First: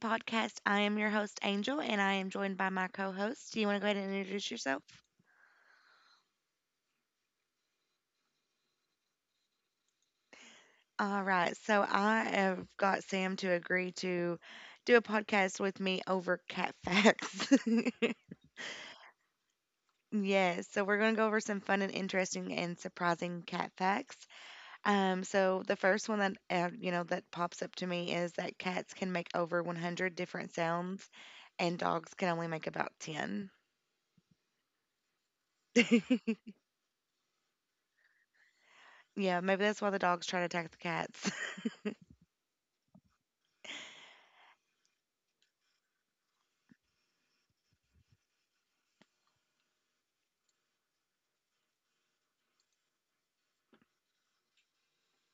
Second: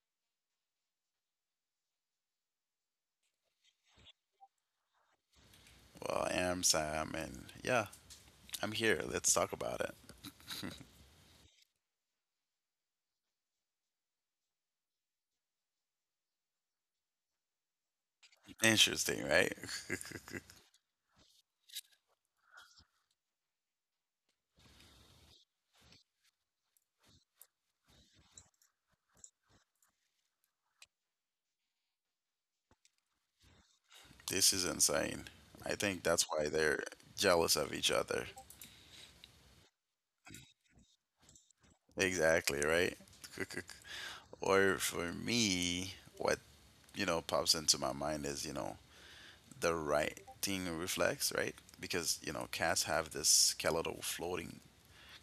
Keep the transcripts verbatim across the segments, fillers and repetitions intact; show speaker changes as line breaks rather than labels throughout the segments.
Podcast. I am your host, Angel, and I am joined by my co host. Do you want to go ahead and introduce yourself?
Well, I am Sam, and yeah, I'm here. Let's talk about it.
All right. So I have got Sam to agree to do a podcast with me over cat facts.
Interesting, right?
Yes, so we're going to go over some fun and interesting and surprising cat facts. Um, so the first one that uh, you know that pops up to me is that cats can make over one hundred different sounds, and dogs can only make about ten.
This is insane. I think that's why they're jealous of each other.
Yeah, maybe that's why the dogs try to attack the cats.
Exactly, right? Or for me, what, you know, pops into my mind is, you know, the right thing reflex, right? Because, you know, cats have this skeletal floating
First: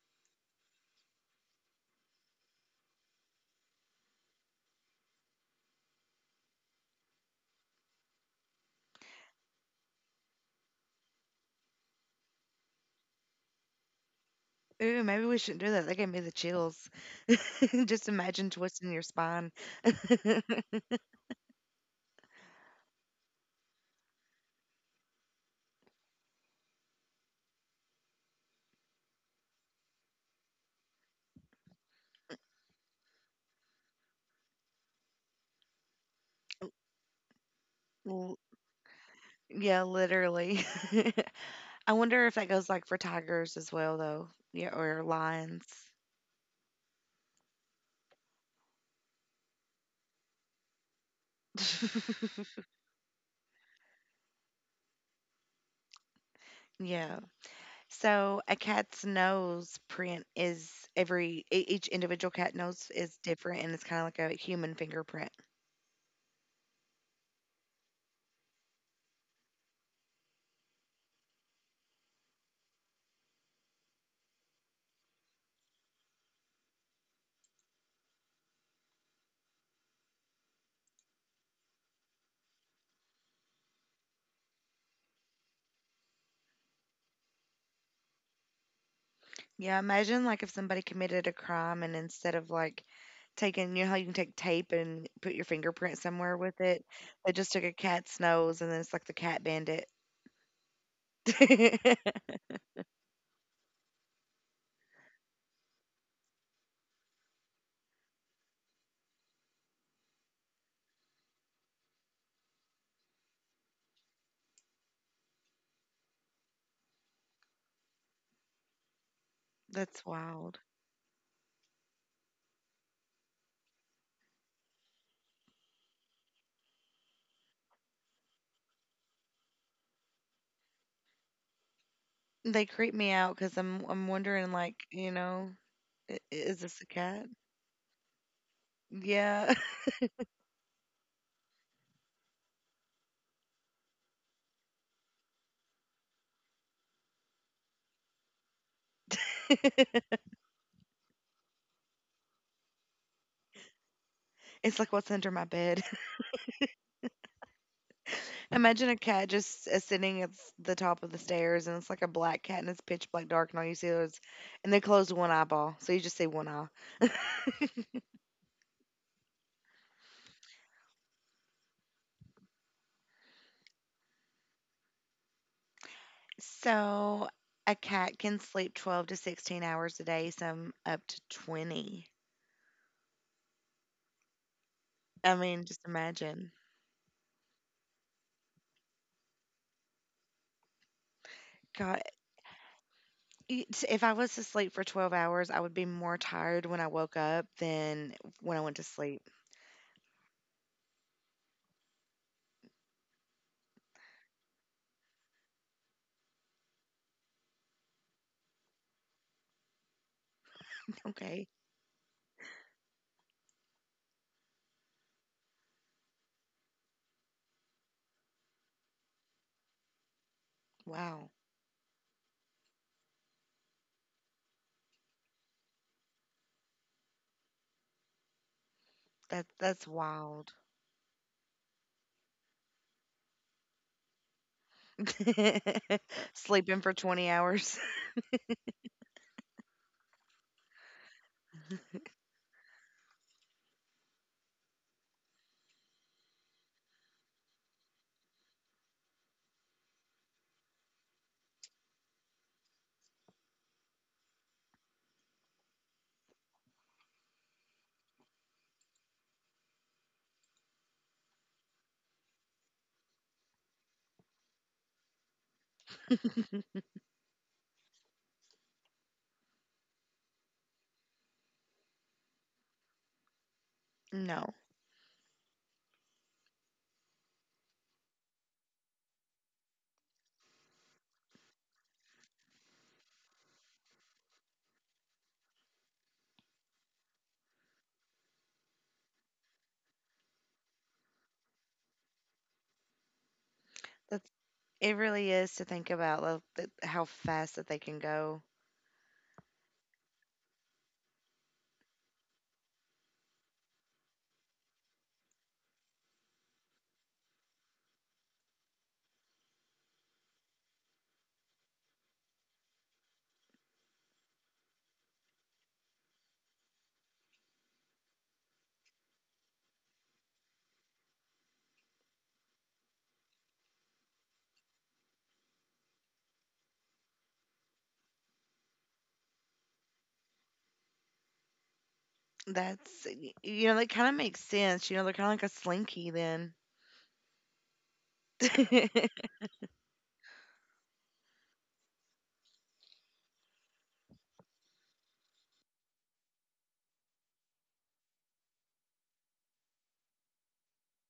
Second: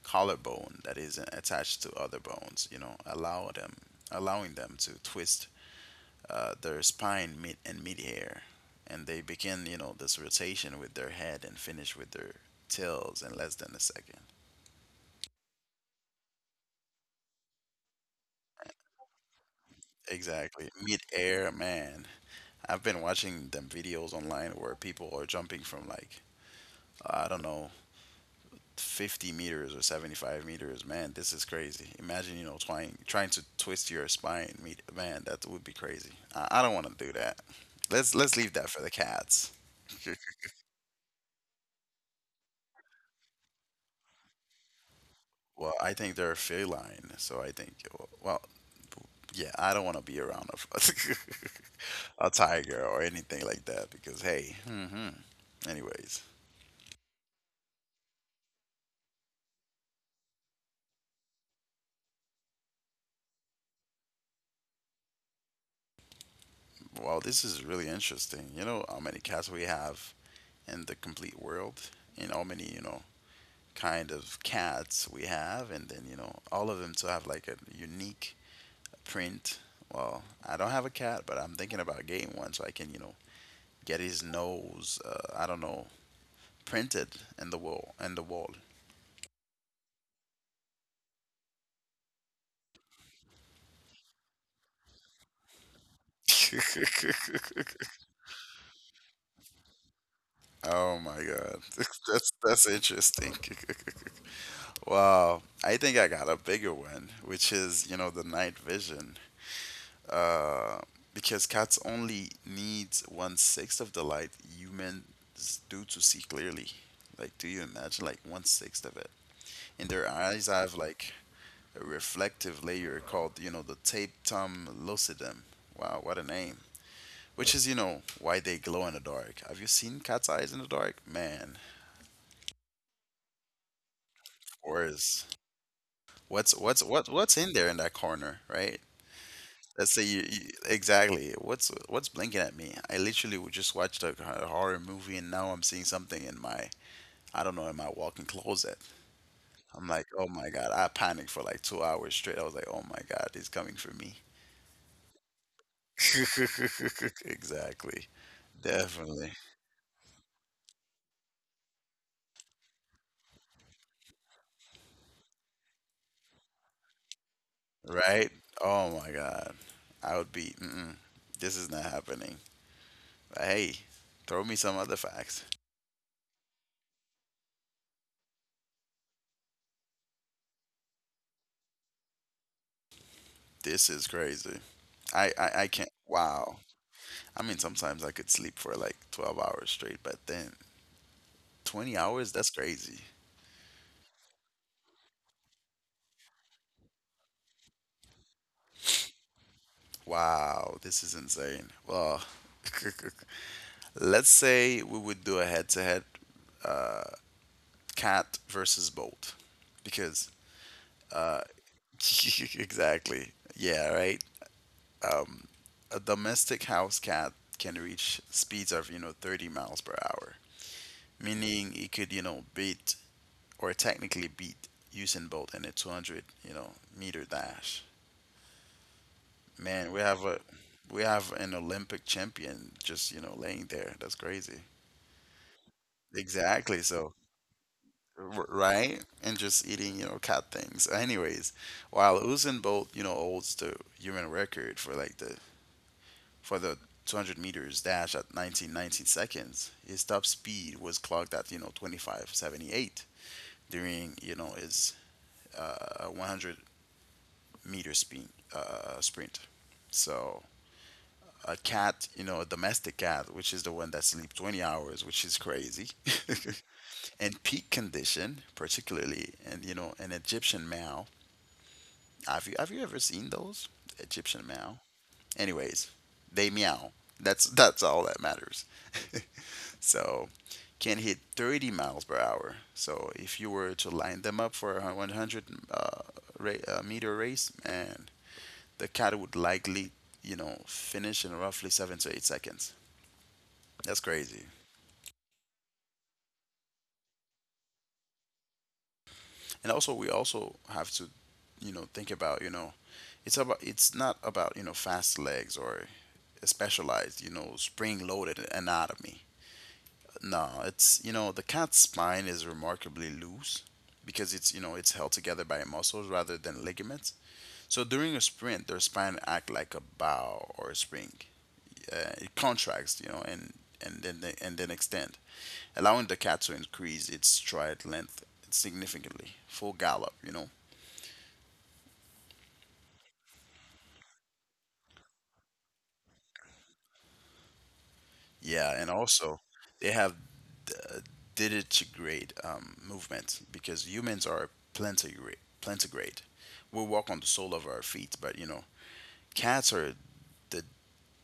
collarbone that isn't attached to other bones, you know, allow them allowing them to twist uh, their spine mid and mid air, and they begin, you know, this rotation with their head and finish with their tails in less than a second.
Ooh, maybe we shouldn't do that. That gave me the chills. Just imagine twisting your spine.
Exactly. Mid air, man. I've been watching them videos online where people are jumping from, like, I don't know, fifty meters or seventy-five meters. Man, this is crazy. Imagine, you know, trying trying to twist your spine. mid- Man, that would be crazy. I, I don't want to do that. Let's let's
L-
leave that for the cats.
yeah, literally. I wonder if that goes like for tigers as well, though. Yeah, or
Well,
lions.
I think they're feline, so I think, well, yeah, I don't want to be around a a tiger or anything like that because, hey, hmm anyways,
Yeah. So a cat's nose print is every e- each individual cat nose is different, and it's kind of like a human fingerprint.
wow, this is really interesting. You know how many cats we have in the complete world, and how many, you know, kind of cats we have, and then, you know, all of them to have like a unique print. Well, I don't have a cat, but I'm thinking about getting one so I can, you know, get his nose, uh, I don't know, printed in the wall, in the wall.
Yeah, imagine like if somebody committed a crime and instead of like taking, you know how you can take tape and put your fingerprint somewhere with it? They just took a cat's nose and then it's like the cat bandit.
Oh my God. That's that's interesting. Wow. I think I got a bigger one, which is, you know, the night vision. Uh, because cats only needs one sixth of the light humans do to see clearly. Like, do you imagine like one sixth of it? And their
That's
eyes
wild.
have like a reflective layer called, you know, the tapetum lucidum. Wow, what a name. Which is, you know, why they glow in the dark. Have you seen cat's eyes in the dark? Man,
They creep me out because I'm I'm wondering, like,
worse.
you know i-
What's
is
what's
this a
what what's
cat?
in there in that corner, right?
Yeah,
Let's say you, you exactly what's what's blinking at me. I literally would just watched a, a horror movie, and now I'm seeing something in my, I don't know, in my walk-in closet. I'm like, oh my god! I panicked for like two hours straight. I was like, oh my god, it's coming for me.
it's like what's under my bed.
Exactly,
Imagine a
definitely,
cat just uh, sitting at s- the top of the stairs, and it's like a black cat, and it's pitch black dark, and all you see is, and they closed one eyeball, so you just see one eye.
right? Oh my god, I would be. Mm-mm, this is not happening. Hey, throw me some other facts.
So a cat can sleep twelve to sixteen hours a day, some up to twenty.
This is crazy. I, I,
I
I
mean,
can't.
just
Wow.
imagine.
I mean, sometimes I could sleep for like twelve hours straight, but then twenty
God,
hours, that's crazy.
it- if I was to sleep for twelve hours, I would be more tired when I woke up than when I went to sleep.
Wow, this is insane. Well, let's say we would do a head-to-head cat versus bolt, because
Okay.
exactly, yeah, right. Um, a domestic house cat can reach speeds of you know thirty miles per hour,
Wow.
meaning it could you know beat or technically beat Usain Bolt in a two hundred, you know, meter dash.
That
Man, we
that's
have a
wild.
we have an Olympic champion just, you know, laying there. That's crazy. Exactly.
Sleeping for
So,
twenty hours.
r- right? And just eating, you know, cat things. Anyways, while Usain Bolt, you know, holds the human record for like the for the two hundred meters dash at nineteen point one nine seconds, his top speed was clocked at, you know, twenty-five point seven eight during, you know, his uh, one hundred meter speed, Uh, sprint. So a cat, you know, a domestic cat, which is the one that sleeps twenty hours, which is crazy, and peak condition, particularly, and you know, an Egyptian meow. Have you have you ever seen those Egyptian
No.
meow? Anyways, they meow. That's that's all that matters. so can hit thirty miles per hour. So if you were to line them up for a one hundred uh, ra- uh, meter race, man, the cat would likely, you know, finish in roughly seven to eight seconds. That's
That's
crazy.
it really is to think about, like, th- how fast that they can go.
And also, we also have to, you know, think about, you know, it's about, it's not about you know fast legs or a specialized, you know, spring-loaded anatomy. No, it's you know the cat's spine is remarkably loose because it's you know it's held together by muscles rather than ligaments. So during a sprint, their spine act like a bow or a spring. Uh, contracts, you know, and and then they, and then extend, allowing the cat to increase its stride length significantly, full gallop, you know.
That's y- you know, that kind of makes sense. You know, they're kind of like a slinky then.
Yeah, and also they have uh, digitigrade um, movement because humans are plantigrade. Plantigrade. We walk on the sole of our feet, but you know, cats are the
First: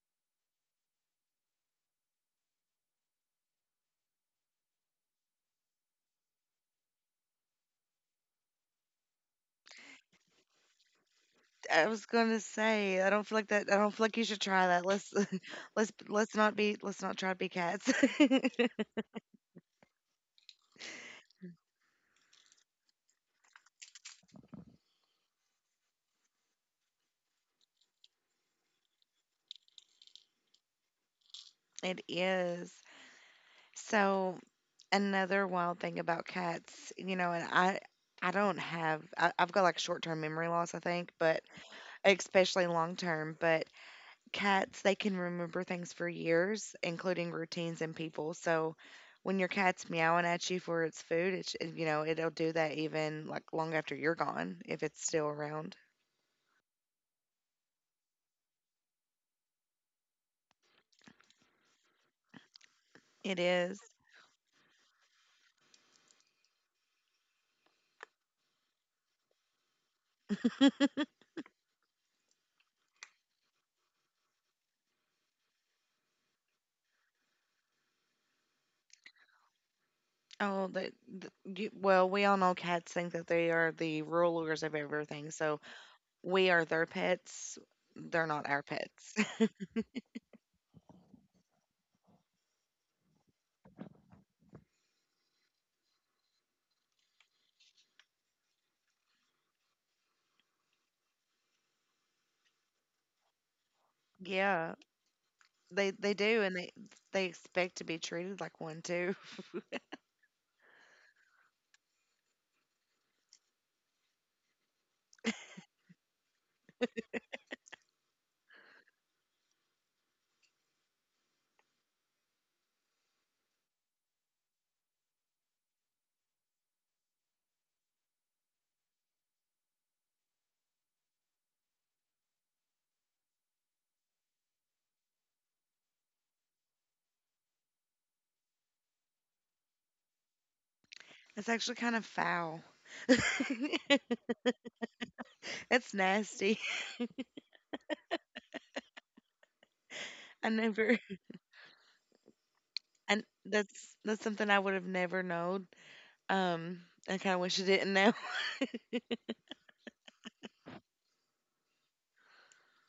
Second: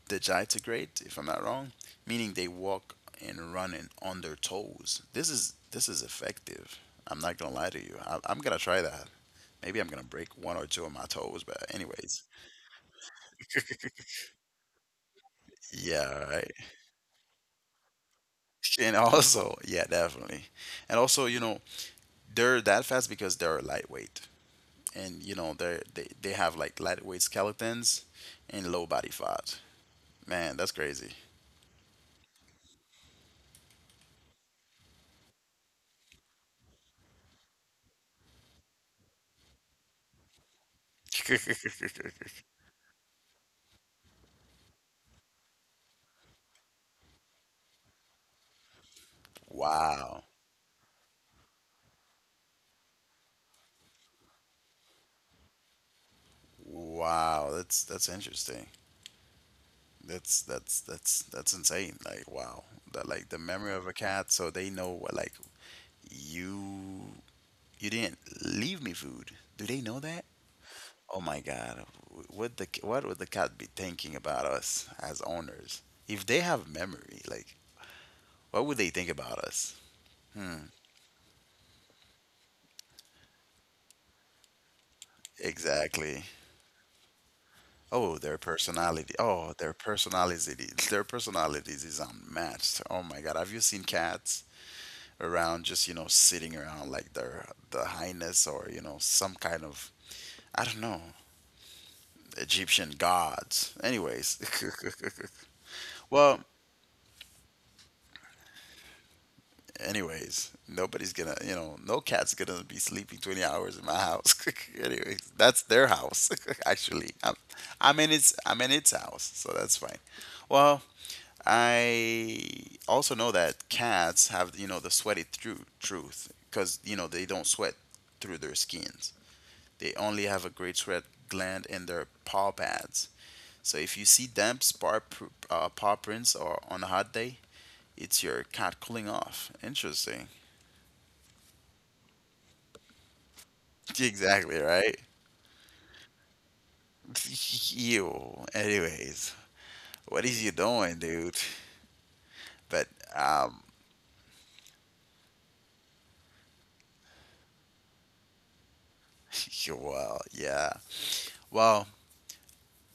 digitigrate, if I'm not wrong, meaning they walk and run in, on their toes. This is this is effective. I'm not gonna lie to you. I, I'm gonna try that. Maybe I'm gonna break one or two of my toes, but
I was
anyways,
gonna say, I don't feel like that. I don't feel like you should try that. Let's let's
yeah,
let's
right.
not be let's not try to be cats.
And also, yeah, definitely. And also, you know, they're that fast because they're lightweight, and you know, they're they they have like lightweight skeletons and low body fat. Man, that's crazy.
It is. So another wild thing about cats, you know, and I I don't have I, I've got, like, short term memory loss, I think, but especially long term. But cats, they can remember things for years, including routines and people. So when your cat's
Wow.
meowing at you for its food, it's, you know, it'll do that even like long after you're gone if it's still around.
Wow, that's that's interesting. That's that's that's that's insane. Like wow, that, like the
It
memory
is.
of a cat. So they know what, like, you you didn't leave me food. Do they know that? Oh my God, w- would the c- what would the cat be thinking about us as owners? If they have memory, like what would they think about us?
Oh,
Hmm.
the, the, you, well, we all know cats think that they are the rulers of everything. So
Exactly.
we are their pets.
Oh,
They're
their
not our
personality.
pets.
Oh, their personalities. Their personalities is unmatched. Oh my God, have you seen cats around just you know sitting around like their the highness or you know some kind of, I don't know, Egyptian gods. Anyways,
Yeah, they they
well,
do, and they they expect to be treated like one too.
anyways, nobody's gonna you know no cat's gonna be sleeping twenty hours in my house. anyways, that's their house, actually. I'm, I'm in its, I'm in its house, so that's fine. Well, I also know that cats have you know the sweaty tru- truth because you know they don't sweat through their skins. They only have a great red gland in their paw pads. So if you see damp spar uh, paw prints or on a hot day, it's your cat cooling off. Interesting.
It's actually kind of foul.
Exactly, right?
It's nasty.
Ew. Anyways, what is you
I
doing,
never,
dude? But
and
um,
that's that's something I would have never known. Um, I kind of wish I didn't know.
well, yeah. Well,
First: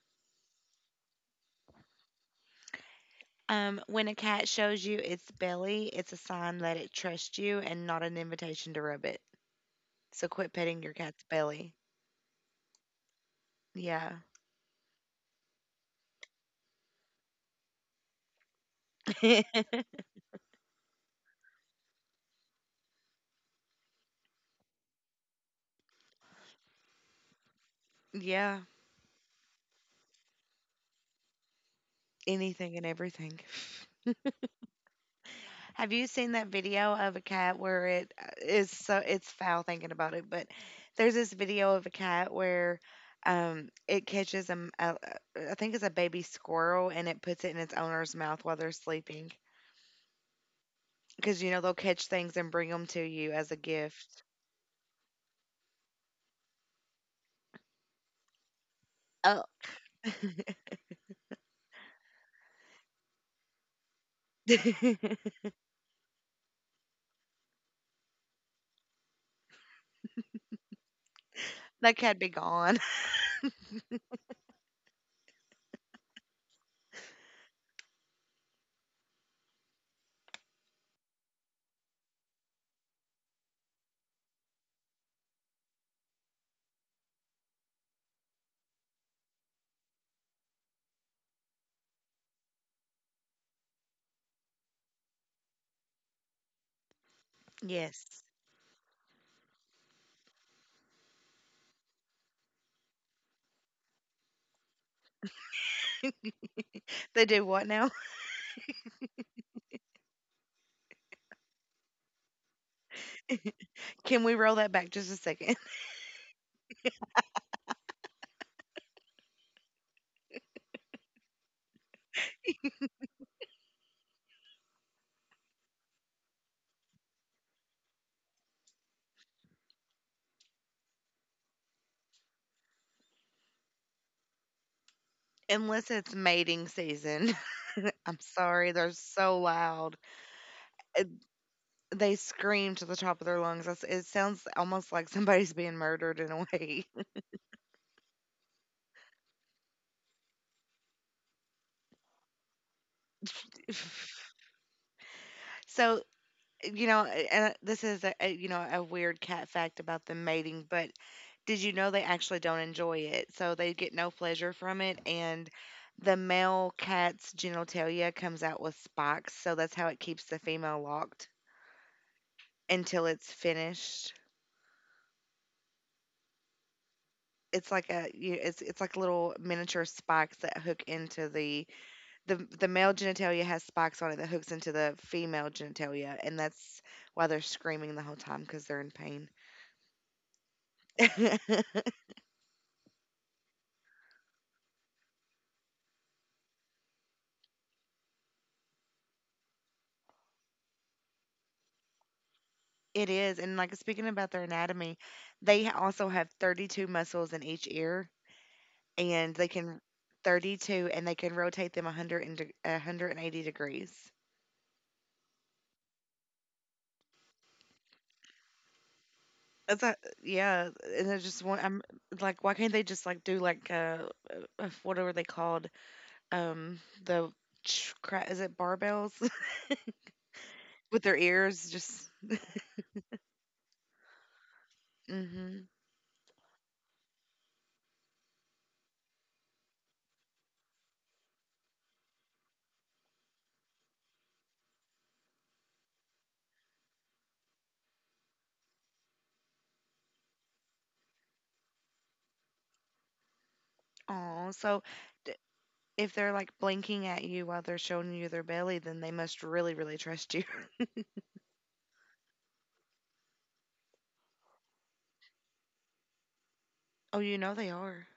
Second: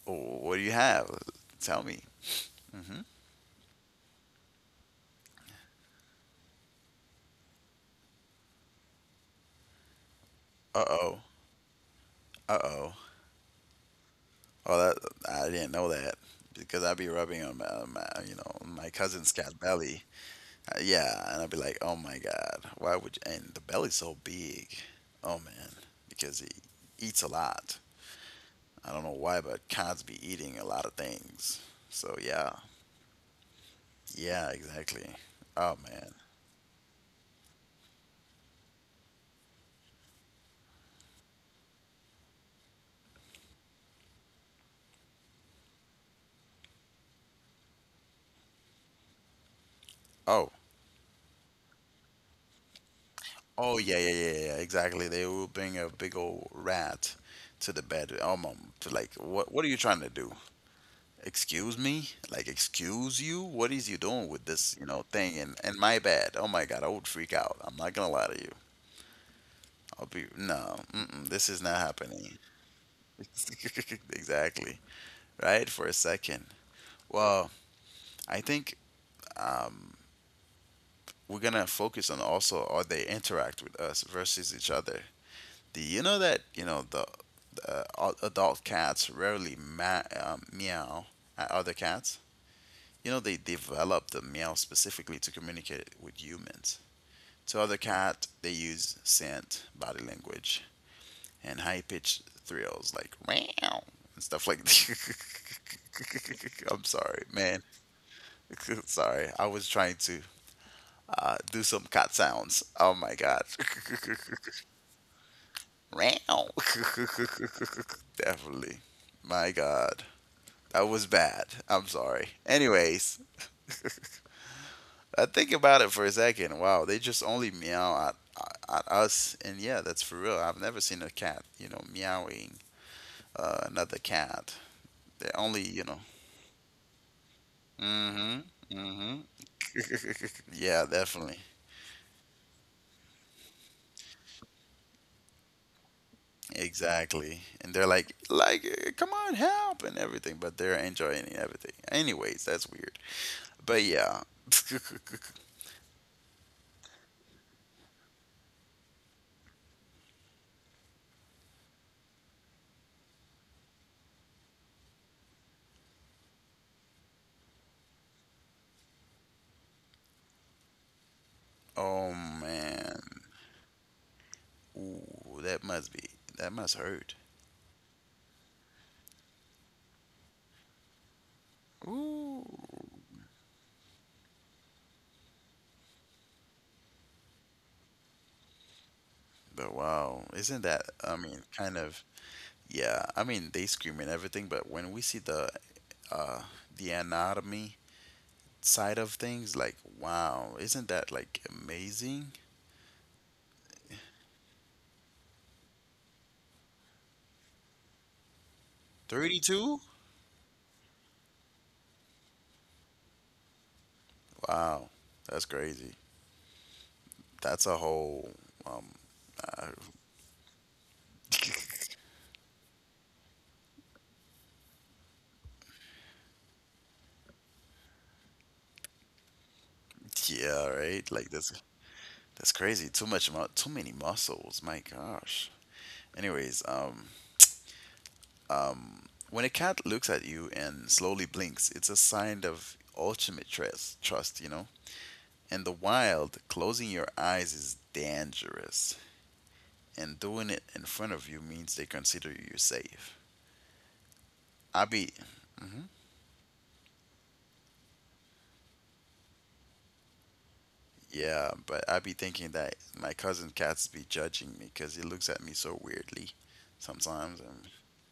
what do you have? Tell me. Hmm
Um, when a cat shows you its belly, it's a sign that it trusts you and not an invitation to rub it. So quit petting
Uh
your
oh.
cat's belly.
Uh oh.
Yeah,
Oh, that, I didn't know that because I'd be rubbing on my, on my you know, my cousin's cat belly. Uh, Yeah, and I'd be like, oh my god, why would you? And the belly's so big. Oh man, because he eats a lot.
yeah,
I don't know why, but cats be eating a lot of things. So yeah,
anything and everything.
yeah, exactly. Oh
Have you
man.
seen that video of a cat where it uh, is, so it's foul thinking about it, but there's this video of a cat where um it catches a, m- a- a- I think it's a baby squirrel, and it puts it in its owner's mouth while they're sleeping
Oh,
because you know they'll catch things and bring them to you as a
oh, yeah, yeah,
gift.
yeah, yeah, yeah, exactly. They will bring a big old rat to the bed. Oh mom, to, like,
Oh,
what, what are you trying to do? Excuse me? Like, excuse you? What is you doing with this, you know,
that
thing in in my bed? Oh my god, I would freak out. I'm not gonna lie to you. I'll be no. Mm-mm, this is not
cat be
happening.
gone.
exactly. Right for a second. Well, I think um, we're gonna focus on also how they interact with us versus each other. Do you know that you know the, the uh, adult cats rarely ma- um, meow at other cats. You know they developed the meow specifically to communicate with humans. To other
Yes.
cat, they use scent, body language, and high pitched thrills like meow and stuff like that. I'm
They
sorry,
do what
man.
now?
sorry, I was trying to uh, do some cat sounds. Oh my god.
Can we roll that back just a second?
meow. Definitely. My god. That was bad. I'm sorry. Anyways, I think about it for a second. Wow, they just only meow at, at us. And yeah, that's for real. I've never seen a cat, you know, meowing uh, another cat. They only, you
Unless
know.
it's mating season. I'm
Hmm
sorry, they're
hmm
so loud.
Yeah, definitely.
They scream to the top of their lungs. That's It sounds almost like somebody's being murdered in a way.
Exactly. And they're like, like, eh, come on, help and everything, but they're enjoying everything. Anyways, that's weird. But yeah.
So, you know, and uh, this is a, a you know, a weird cat fact about them mating, but did you know they actually don't enjoy it? So they get no pleasure from it, and the male cat's genitalia comes out with spikes, so that's how it keeps the female locked
Oh man.
until it's finished.
Ooh, that must be, that must hurt.
It's like a you it's it's like little miniature spikes that hook into the the
Ooh.
the male genitalia has spikes on it that hooks into the female genitalia, and that's why they're screaming the whole time because they're in pain.
But wow, isn't that, I mean, kind of, yeah, I mean they scream and everything, but when we see the uh the anatomy side of things, like, wow, isn't that like amazing?
It is, and, like, speaking about their anatomy, they ha- also have thirty-two muscles in each ear, and they can
thirty-two?
thirty-two, and they can rotate them one hundred and de- one hundred eighty degrees.
Wow, that's crazy. That's a whole, um, uh,
It's a, yeah, and I just want I'm like, why can't they just like do, like, uh what are they called? Um, the ch- cra- is it barbells
yeah,
with their
right? Like that's
ears? Just.
that's crazy. Too much, mu- too many muscles. My gosh.
hmm
Anyways, um, um, when a cat looks at you and slowly blinks, it's a sign of ultimate trust. Trust, you know. In the wild, closing your eyes is dangerous, and doing it in front of you means they consider you safe.
Oh, so
I be,
d
mhm.
if they're, like, blinking at you while they're showing you their belly, then they must really, really trust you.
Yeah, but I be thinking that my cousin cats be judging me because he looks at me so weirdly
Oh, you
sometimes.
know
And
they are.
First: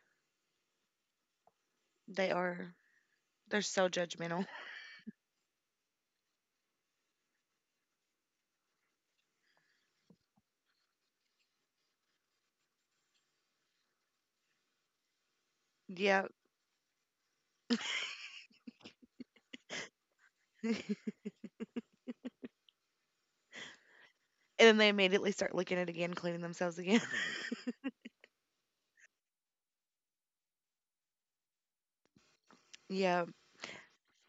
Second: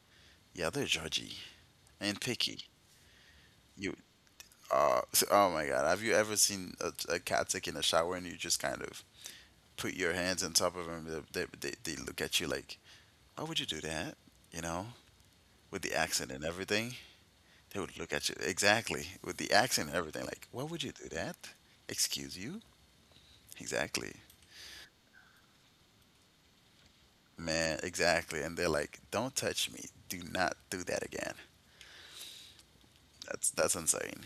yeah, they're judgy and
They
picky.
are. They're so
You,
judgmental.
uh, oh my God, have you ever seen a, a cat taking a shower and you just kind of put your hands on top of them? They, they, they they look at you like, why would you do that? You know, with the
Yeah.
accent and everything. They would look at you exactly with the accent and everything. Like, why would you
And
do that? Excuse you? Exactly,
then they immediately start looking at it again, cleaning themselves again.
man. Exactly. And they're like, don't touch me. Do not do that again.
Yeah.
That's that's insane.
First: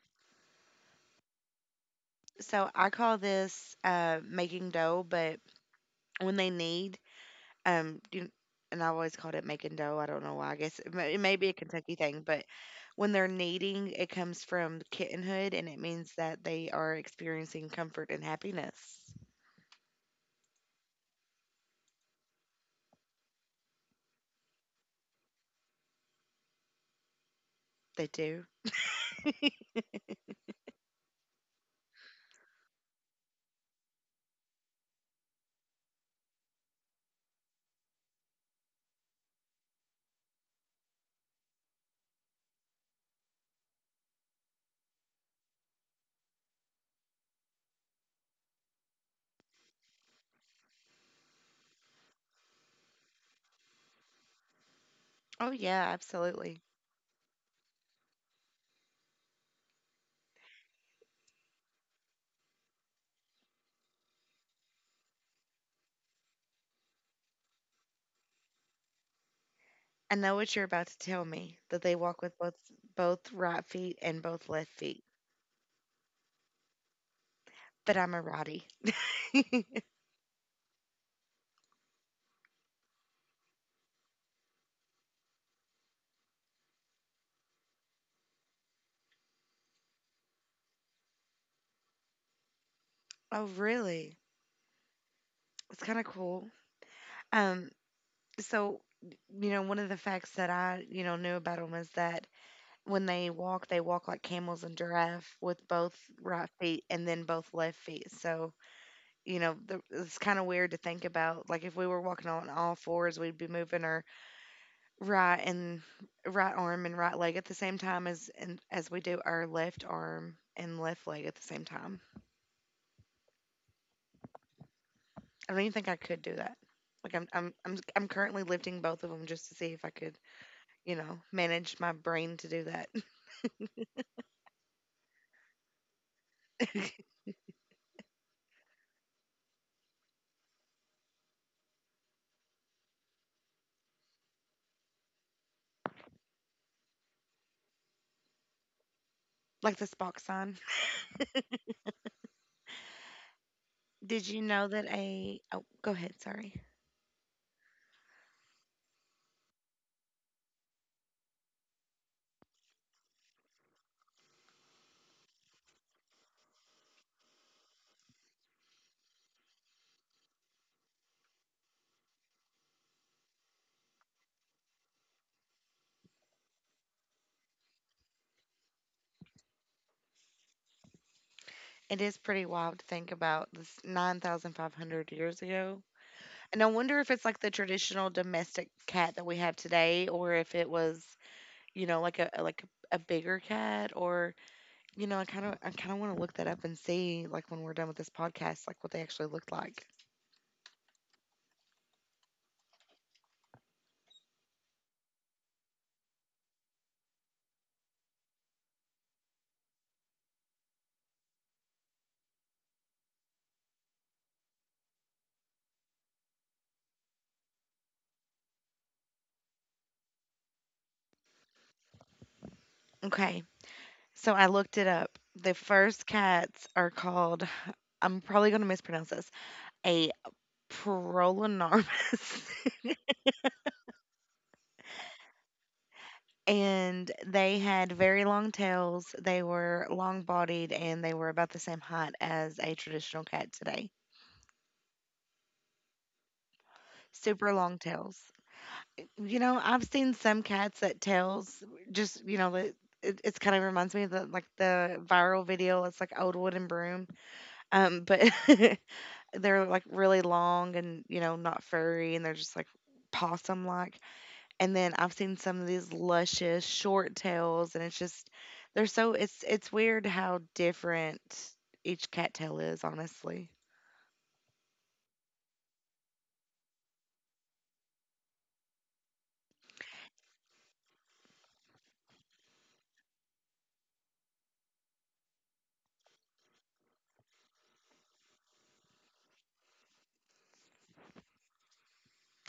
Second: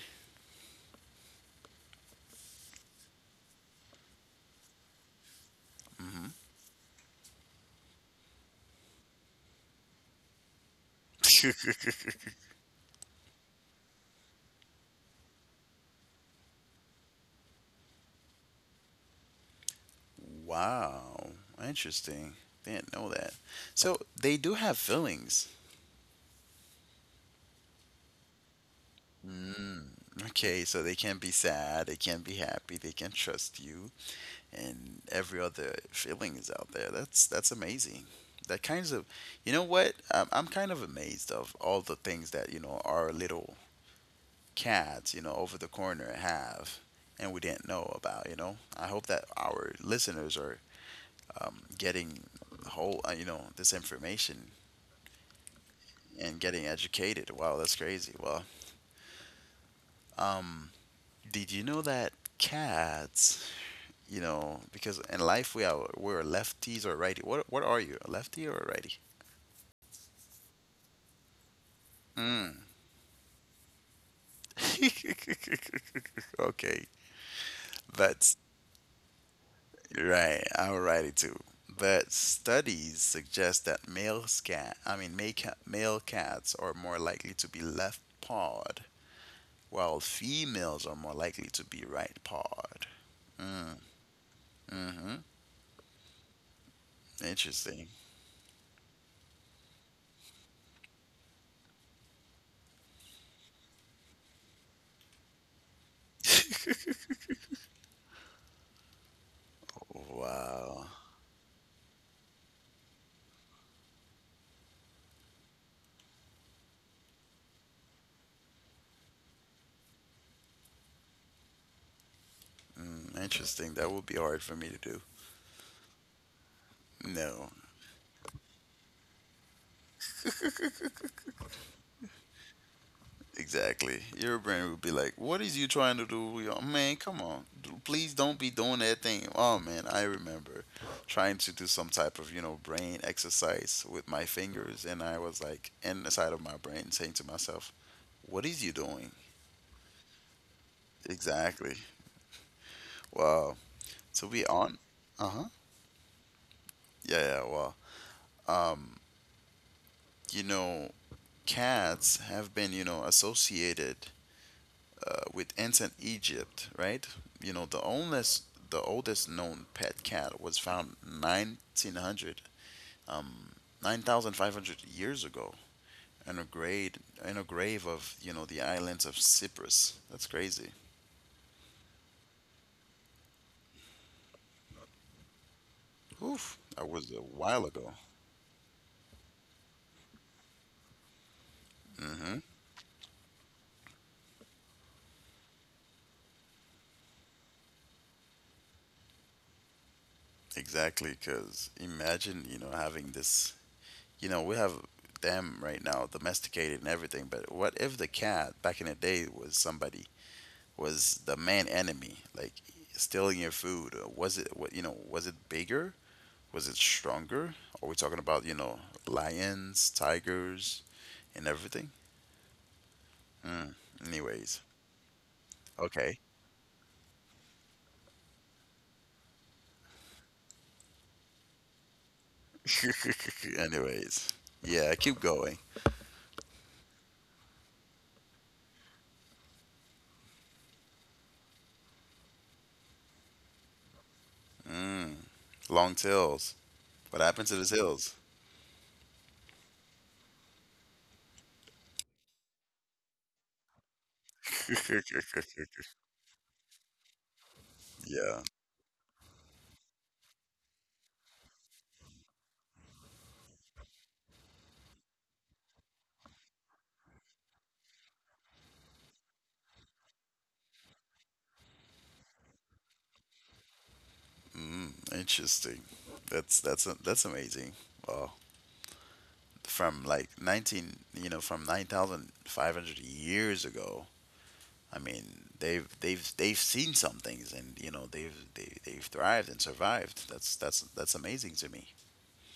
So I call this uh, making dough, but
Hmm
when they need, Um, you, and I always called it making dough. I don't know why. I guess it may, it may be a Kentucky thing, but when they're kneading, it comes from kittenhood, and it means that they are experiencing comfort and happiness.
Wow, interesting. Didn't know that. So they do have feelings.
They do.
Mm, okay, so they can be sad, they can be happy, they can trust you, and every other feelings out there. That's that's amazing. That kinds of, you know what? I'm, I'm kind of amazed of all the things that you know our little cats, you know, over the corner have, and we didn't know about. You know, I hope that our listeners are um, getting whole, uh, you know, this information
Oh yeah,
and
absolutely.
getting educated. Wow, that's crazy. Well, um, did you know that cats, you know, because in life we are we're lefties or righty. What what are you? A lefty or a righty?
I know what you're about to tell me, that they walk with
Mm.
both both right feet and both left feet,
Okay,
but I'm a
but
righty.
right, alrighty too. But studies suggest that male cat, I mean, male, ca- male cats are more likely to be left pawed, while females are more likely to be right pawed.
Oh really?
Mm-hmm.
It's kind of cool. Um,
Interesting.
so you know, one of the facts that I you know knew about them was that when they walk, they walk like camels and giraffe with both right feet and then both left feet. So, you know, the, it's kind of weird
Wow.
to think about. Like, if we were walking on all fours, we'd be moving our right and right arm and right leg at the same time, as and as we do our left arm and left leg at the same time.
Hmm, interesting. That would be hard for me to do.
I don't even think I could do that. Like, I'm,
No.
I'm, I'm, I'm currently lifting both of them just to see if I could, you know, manage my brain to do that.
Exactly. Your brain would be like, "What is you trying to do? You man, come on. D- Please don't be doing that thing." Oh man, I remember trying to do some type of, you know, brain exercise with my fingers and I was like inside of my brain saying to myself, "What is you doing?"
Like the Spock sign.
Exactly. Well, to
Did
be
you know
on.
that
Uh-huh.
a? Oh, go ahead. Sorry.
Yeah, yeah, well. Um, you know, cats have been, you know, associated uh, with ancient Egypt, right? You know, the oldest the oldest known pet cat was found nineteen hundred, um, nine thousand five hundred years ago in a grave in a grave of you know the islands of Cyprus. That's crazy.
It is pretty wild to think about this nine thousand five hundred years ago.
Oof,
And I
that
wonder
was
if
a
it's like the
while ago.
traditional domestic cat that we have today, or if it was, you know, like a
Hmm
like a, a bigger cat, or you know, I kind of I kind of want to look that up and see, like when we're done with this podcast, like what they actually looked like.
Exactly, because imagine you know having this. You know we have them right now domesticated and everything, but what if the cat back in the day was somebody? Was the main enemy, like stealing your food? Uh, Was it what you know? Was it bigger? Was it stronger? Are we talking about you know lions, tigers, and everything?
Okay,
Mm,
so I
anyways,
looked it up. The first
okay.
cats are called, I'm probably going to mispronounce this, a prolonormus.
Anyways, yeah, keep going.
And they had very long tails. They were long bodied, and they were about the same height as a traditional cat today.
Mm, long tails. What happened to
Super
the
long
tails?
tails. You know, I've seen some cats that tails just, you know, it, it, it's kind of reminds me of the, like the viral video. It's like old wooden broom. Um, but
Yeah,
they're, like, really long and, you know, not furry, and they're just, like, possum like. And then I've seen some of these luscious short tails, and it's just they're so it's it's weird how different each cattail is, honestly.
interesting. That's that's that's amazing. Wow. From like nineteen, you know, from nine thousand five hundred years ago I mean, they've they've they've seen some things, and you know they've they, they've thrived and survived. That's that's that's amazing to me.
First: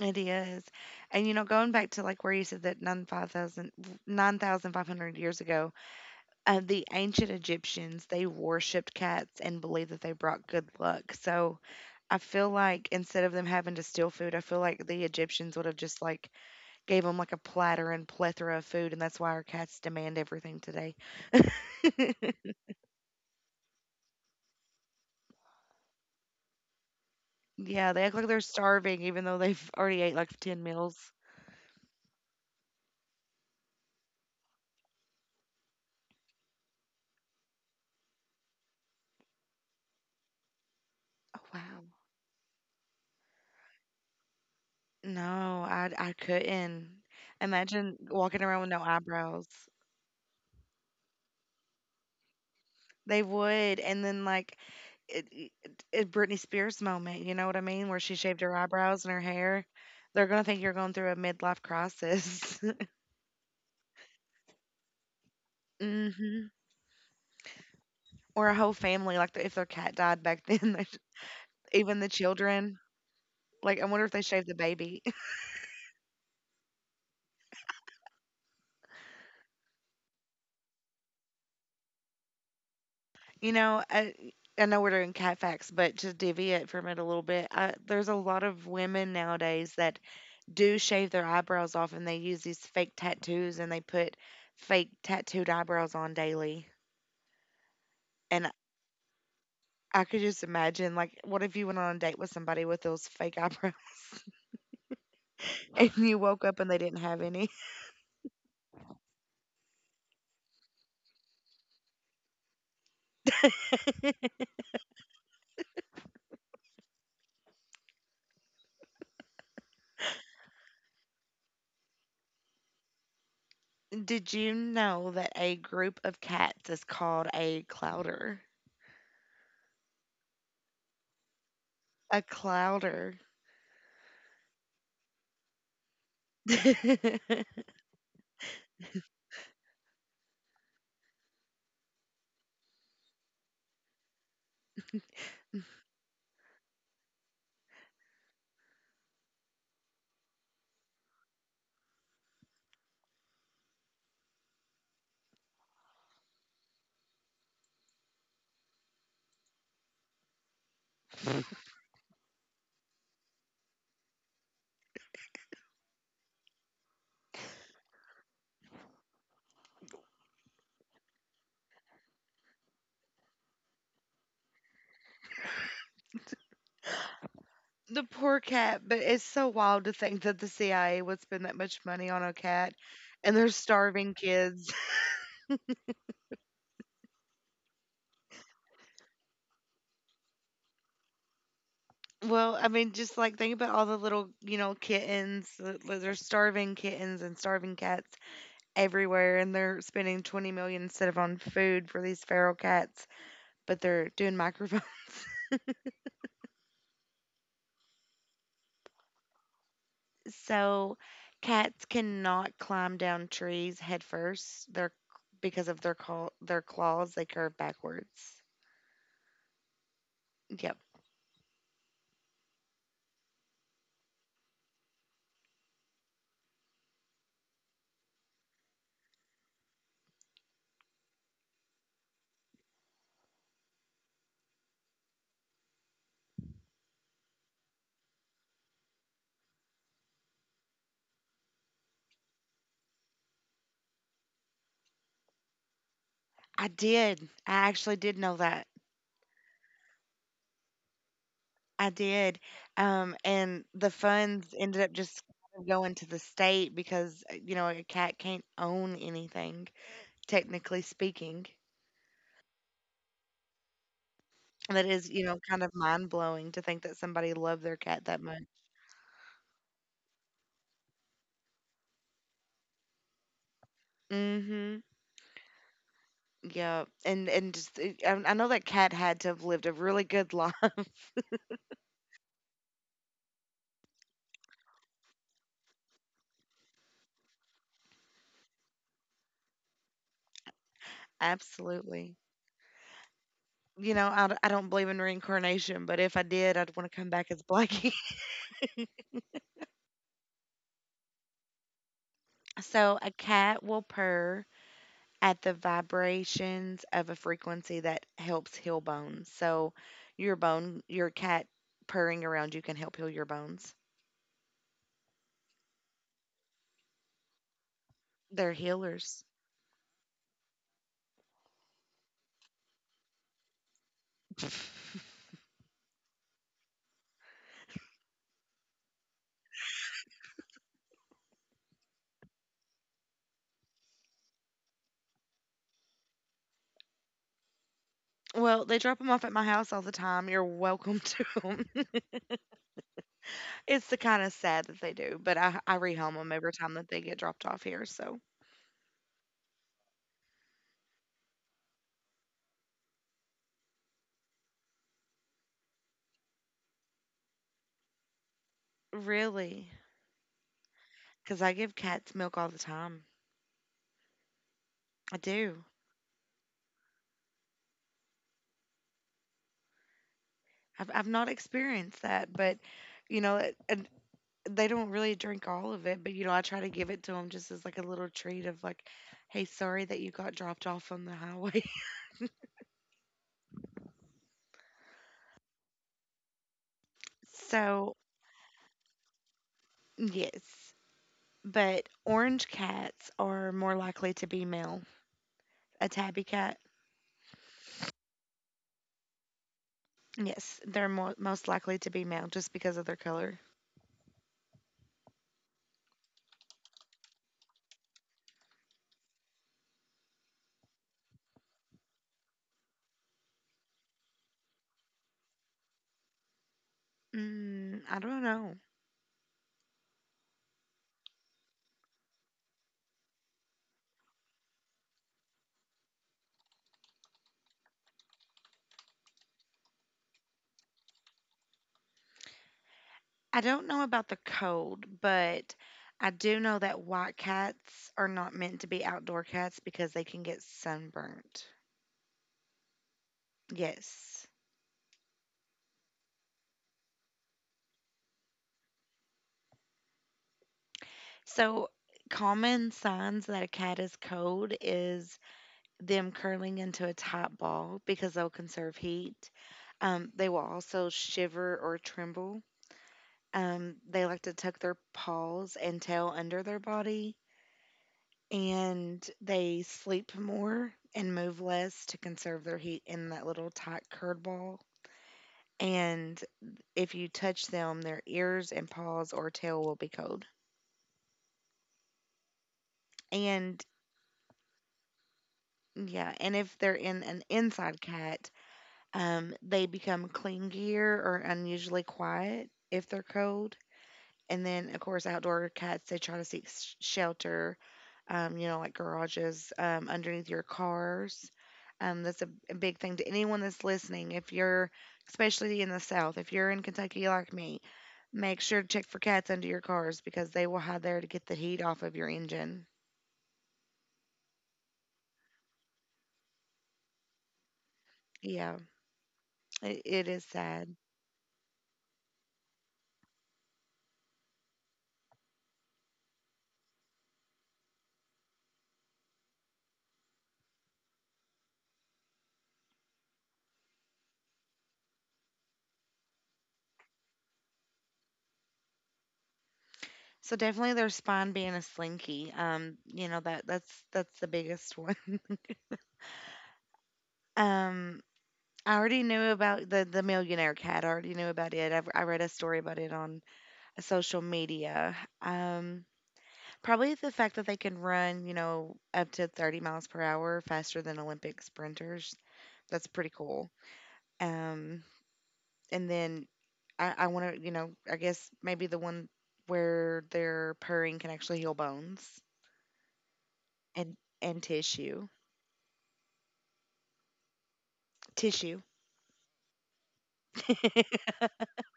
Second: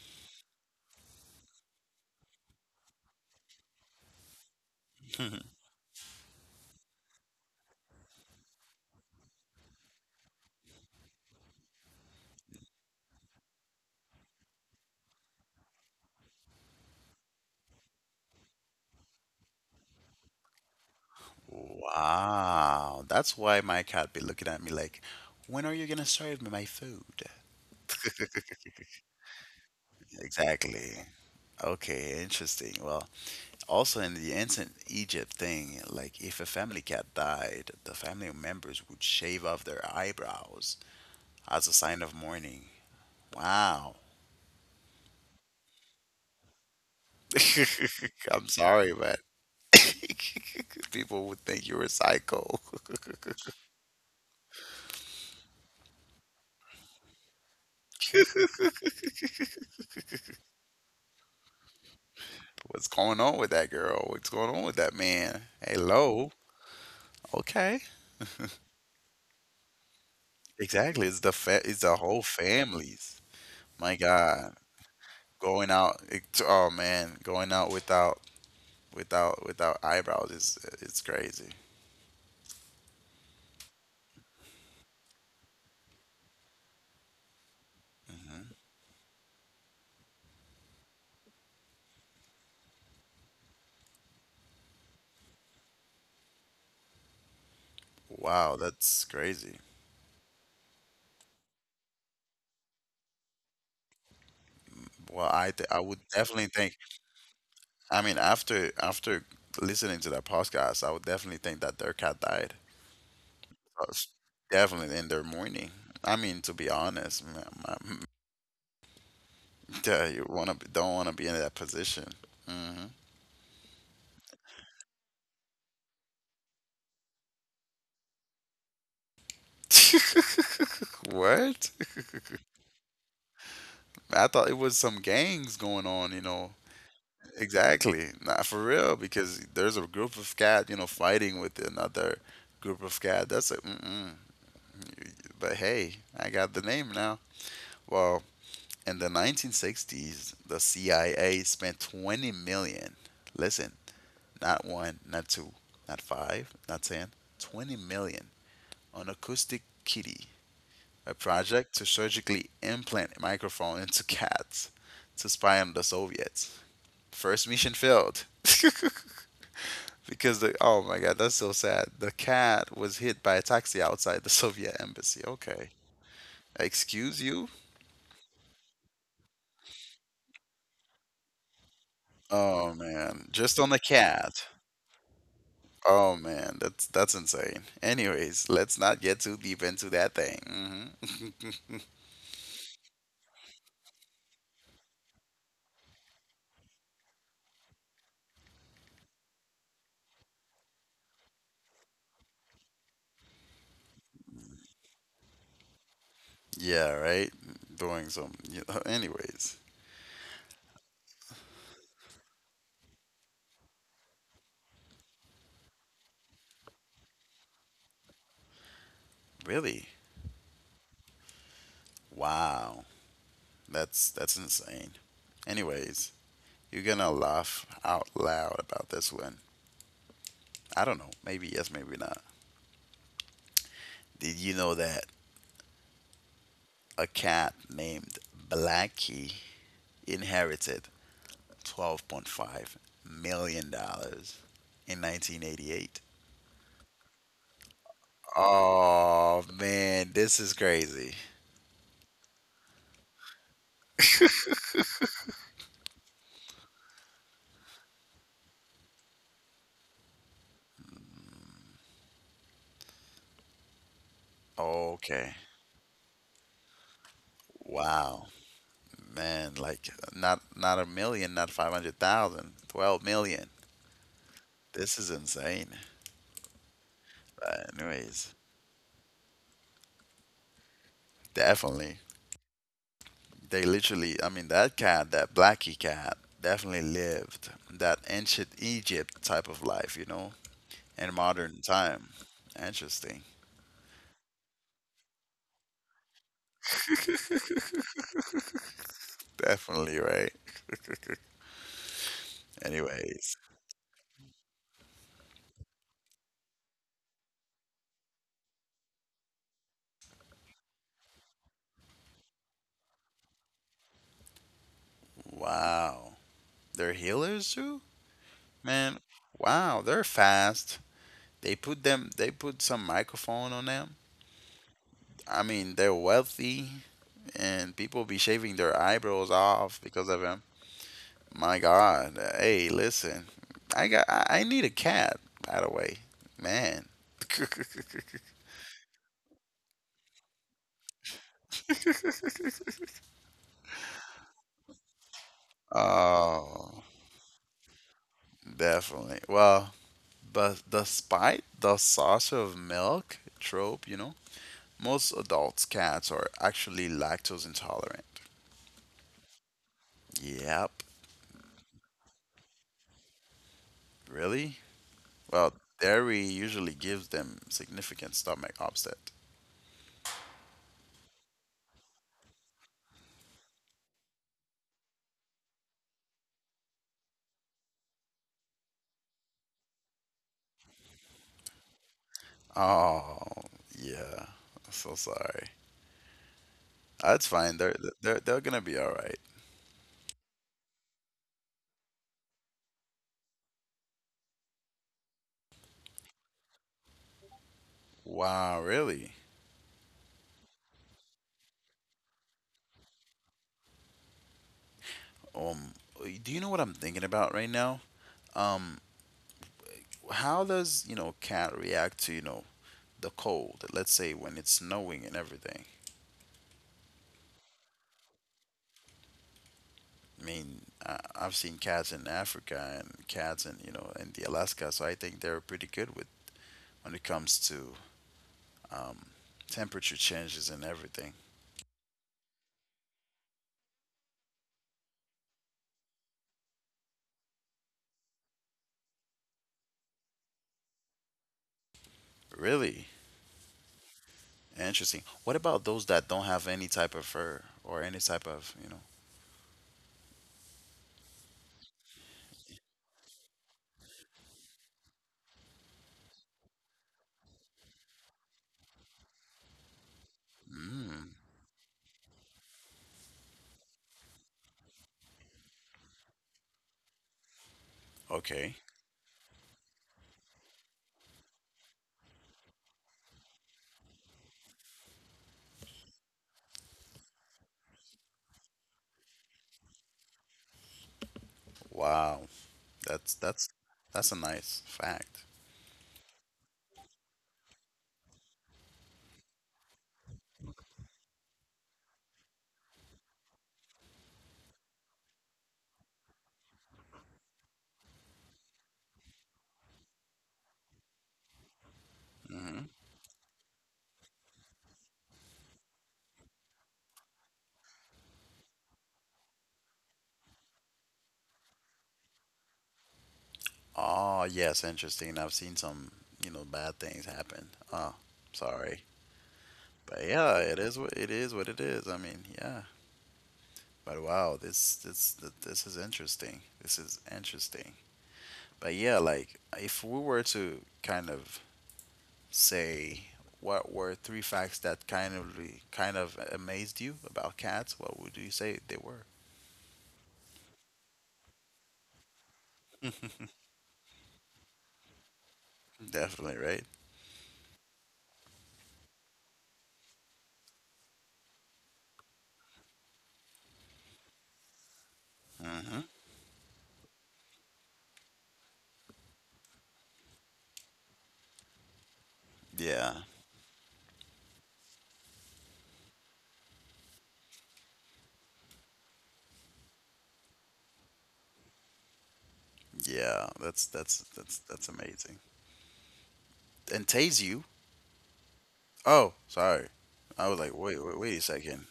It is, and you know, going back to like where you said that nine five thousand nine thousand five hundred years ago, uh, the ancient Egyptians, they worshipped cats and believed that they brought good luck. So I feel like instead of them having to steal food, I feel like the Egyptians would have just, like, gave them, like, a platter and plethora of food, and that's why our cats demand everything today.
Wow, that's why my cat be looking at me like, when are you gonna serve me my food?
Yeah, they act like they're starving even though they've already ate, like, ten
Exactly.
meals.
Okay, interesting. Well, also in the ancient Egypt thing, like if a family cat died, the family members would shave off their eyebrows
Oh,
as a
wow.
sign of mourning. Wow.
No, I I couldn't. Imagine walking
I'm
around with no
sorry, but
eyebrows.
people would think you were psycho.
They would, and then, like, it it it Britney Spears moment, you know what I mean, where she shaved her eyebrows and her hair. They're gonna think you're going through a midlife crisis.
What's going on with that girl? What's going on with that man? Hello.
Mhm.
Okay.
Or a whole family, like, if their cat died back then, they
Exactly. It's the fa- it's the
even the
whole
children.
families.
Like, I
My
wonder if they shaved
God,
the baby.
going out. It, oh man, going out without without without eyebrows is it's crazy.
You know, I, I know we're doing cat facts, but to divvy it from it a little bit, I, there's a lot
Hmm
of women nowadays that do shave their eyebrows off and they use these fake tattoos and they put fake tattooed eyebrows on daily. And
Wow, that's crazy.
I could just imagine, like, what if you went on a date with somebody with those fake eyebrows
Well, I th- I
and
would
you woke
definitely
up and
think.
they didn't have any?
I mean, after after listening to that podcast, I would definitely think that their cat died. Oh, s- Definitely in their morning. I mean, to be honest, m m- yeah, you wanna be, don't wanna be in that position. Hmm
Did you know that a group of cats is called a clouder?
What?
A clouder.
I thought it was some gangs going on, you know. Exactly. Not for real, because there's a group of cat, you know, fighting with another group of cat. That's a mm-mm. But hey, I got the name now. Well, in the nineteen sixties, the C I A spent twenty million. Listen, not one, not two, not five, not ten, twenty million. twenty million on Acoustic Kitty, a project to surgically implant a microphone into cats to spy on the Soviets. First mission failed. Because the oh my god, that's so sad. The cat was hit by a taxi outside the Soviet embassy. Okay. Excuse you?
The poor cat, but it's so wild to think that the C I A would spend that much money on a cat
Oh man,
and they're
just on the
starving
cat.
kids.
Oh man, that's that's insane. Anyways, let's not get too deep into that thing. Hmm
Well, I mean, just like think about all the little, you know, kittens. th- th- There's starving kittens and starving cats everywhere, and they're spending twenty million instead of on food for these feral cats, but they're doing microphones.
Yeah, right? Doing some. You anyways,
So cats cannot climb down trees headfirst. they They're because of their call, their claws, they curve backwards.
really?
Yep.
Wow. That's that's insane. Anyways, you're gonna laugh out loud about this one. I don't know. Maybe yes, maybe not. Did you know that a cat named Blackie inherited twelve point five million dollars in nineteen eighty-eight?
I did. I actually did know that.
Oh man, this is crazy.
I did. Um, and the funds ended up just kind of going to the state because, uh, you know, a cat can't own anything, technically speaking. That is, you
Okay.
know, kind of mind blowing to think that somebody loved their cat that
Wow.
much.
Man, like not not a million, not five hundred thousand, twelve million.
Mm-hmm.
This is insane.
Yeah. And and
But
just uh, I, I
anyways,
know that cat had to have lived a really good life.
definitely. They literally, I mean, that cat, that blacky cat, definitely lived that ancient Egypt type of life, you know, in modern time.
Absolutely.
Interesting.
You know, I, d- I don't believe in reincarnation, but if I did, I'd want to come back as Blackie.
Definitely, right?
So a
Anyways,
cat will purr at the vibrations of a frequency that helps heal bones. So your bone, your cat purring around you can help heal your bones.
wow. They're healers too?
They're
Man,
healers.
wow, they're fast. They put them they put some microphone on them I mean, they're wealthy, and people be shaving their eyebrows off because of him. My God, hey, listen, I got, I, I need a cat. By the way, man.
Well, they drop them off at my house all the time. You're welcome to them. It's the kind of sad that they do, but I, I rehome them every time that
Oh,
they get dropped off here. So
definitely. Well, but despite the saucer of milk trope, you know, most adults' cats are actually lactose intolerant.
really,
Yep.
because I give cats milk all the time.
Really?
I
Well,
do.
dairy usually gives them significant stomach upset.
I've, I've not experienced that, but you know, it, and they don't really drink all of it, but you know, I try to give it to them just as like a little treat of like, hey, sorry that you got dropped off on the highway.
Oh, yeah. I'm so sorry. That's fine. They're
So,
they're they're gonna be all right.
yes. But orange cats are more likely to be male. A tabby cat,
Wow, really?
yes, they're mo- most likely to be male just because of their color.
Um, do you know what I'm thinking about right now? Um, how does, you know, cat react to, you know, the cold? Let's say when it's snowing and everything.
Mm, I don't know.
I mean, I, I've seen cats in Africa and cats in, you know, in the Alaska, so I think they're pretty good with when it comes to um, temperature changes and everything.
I don't know about the cold, but I do know that white cats are not meant to be outdoor cats because they can get sunburnt.
Really?
Yes.
Interesting. What about those that don't have any type of fur or any type of, you know?
So, common signs that a cat is cold is them curling into a tight ball because they'll conserve heat. Um, they will also
Mm,
shiver or tremble. Um, they like to tuck their paws and tail under their body,
okay.
and they sleep more and move less to conserve their heat in that little tight curd ball. And if you touch them, their ears and paws or tail will be cold.
Wow. That's that's
And
that's a nice fact.
yeah, and if they're in an inside cat, um, they become clingier or unusually quiet if they're cold. And then, of course, outdoor cats, they try to seek s- shelter, um, you know, like garages, um, underneath your cars. Um, that's a, a
Hmm
big thing to anyone that's listening. If you're, especially in the South, if you're in Kentucky like me, make sure to check for cats under your cars because they will hide there to get the heat off of your engine.
Oh, yes, interesting. I've seen some, you know, bad things happen. Oh,
Yeah,
sorry.
it, it
But
is
yeah, it
sad.
is what it is what it is. I mean, yeah. But wow, this this th- this is interesting. This is interesting. But yeah, like if we were to kind of say what were three facts that kind of re- kind of amazed you about cats, what would you say they were?
So definitely their spawn being a slinky. Um, you know that that's that's the biggest one.
Definitely, right?
Um, I already knew about the the millionaire cat. I already knew about it. I've, I read a story about it on social media. Um,
hmm
probably the fact that they can run, you know, up to thirty miles per hour faster than Olympic sprinters. That's
Yeah,
pretty cool. Um, and then I, I want to, you know, I guess maybe the one where their purring can actually heal bones
yeah. That's
and
that's
and
that's that's
tissue.
amazing. And tase you?
Tissue.
Oh, sorry. I was like, wait, wait, wait a second.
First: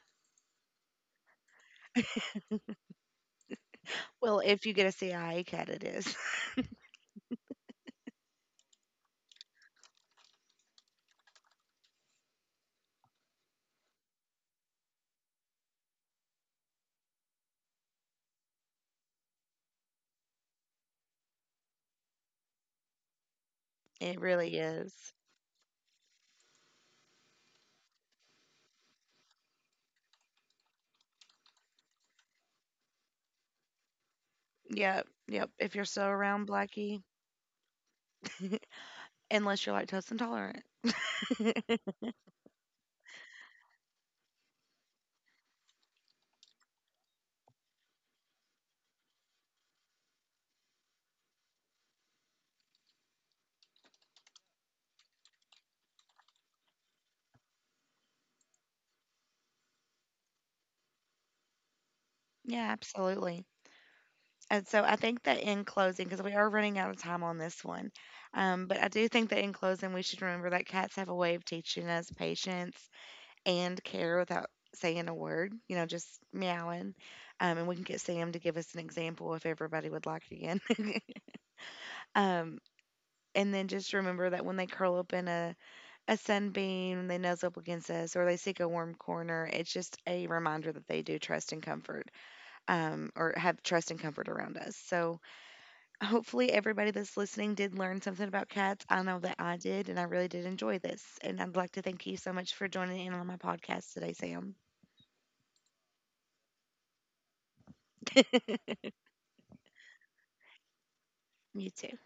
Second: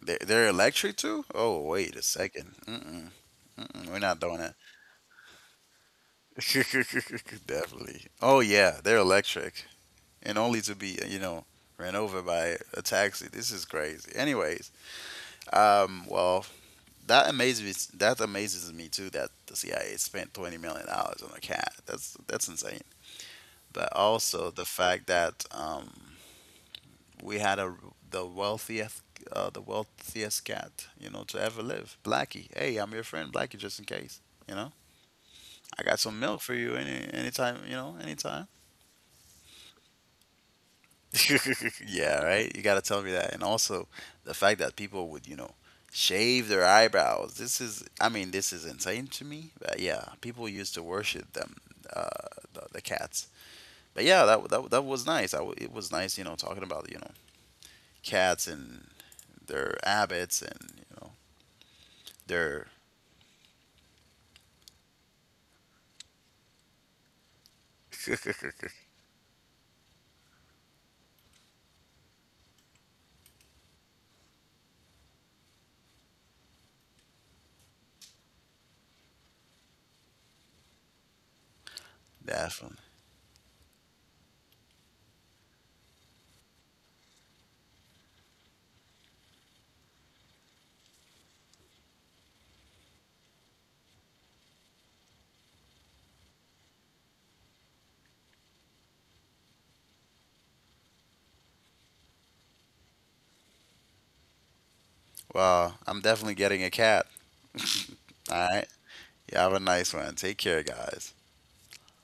They're, they're electric too? Oh, wait a second. Mm-mm, mm-mm, we're not doing
Well,
it.
if you get a C I A cut, it is.
Definitely. Oh yeah, they're electric, and only to be you know ran over by a taxi. This is crazy. Anyways, Um, well, that amazes me. That amazes me too. That the C I A spent twenty million dollars on a cat. That's that's insane. But
It
also
really
the fact
is.
that um, we had a the wealthiest uh, the wealthiest cat you know to ever live. Blackie, hey, I'm your friend, Blackie, just in case. You know,
Yep, yep. If
I
you're
got
still
some milk
around
for you
Blackie,
any anytime. You know, anytime.
unless you're lactose intolerant.
Yeah, right? You gotta tell me that. And also the fact that people would, you know, shave their eyebrows. This is, I mean, this is insane to me. But yeah, people used to worship them, uh, the, the cats. But yeah, that that that was nice. I w It was nice, you know, talking about, you know, cats and their habits and, you know, their
Yeah, absolutely. And so I think that in closing, because we are running out of time on this one, um, but I do think that in closing, we should remember that cats have a way of teaching us patience and care without saying a word, you know, just meowing. Um, and we can get Sam to give us an example if everybody would like again. Um,
definitely.
and then just remember that when they curl up in a, a sunbeam, they nose up against us, or they seek a warm corner, it's just a reminder that they do trust and comfort, um, or have trust and comfort around us. So hopefully, everybody that's listening did learn something about cats. I know that I did, and I really did enjoy this. And I'd like to thank you so much for joining in on my podcast today, Sam.
Well, I'm definitely getting a cat. All right. You have a nice one. Take care, guys.
You too.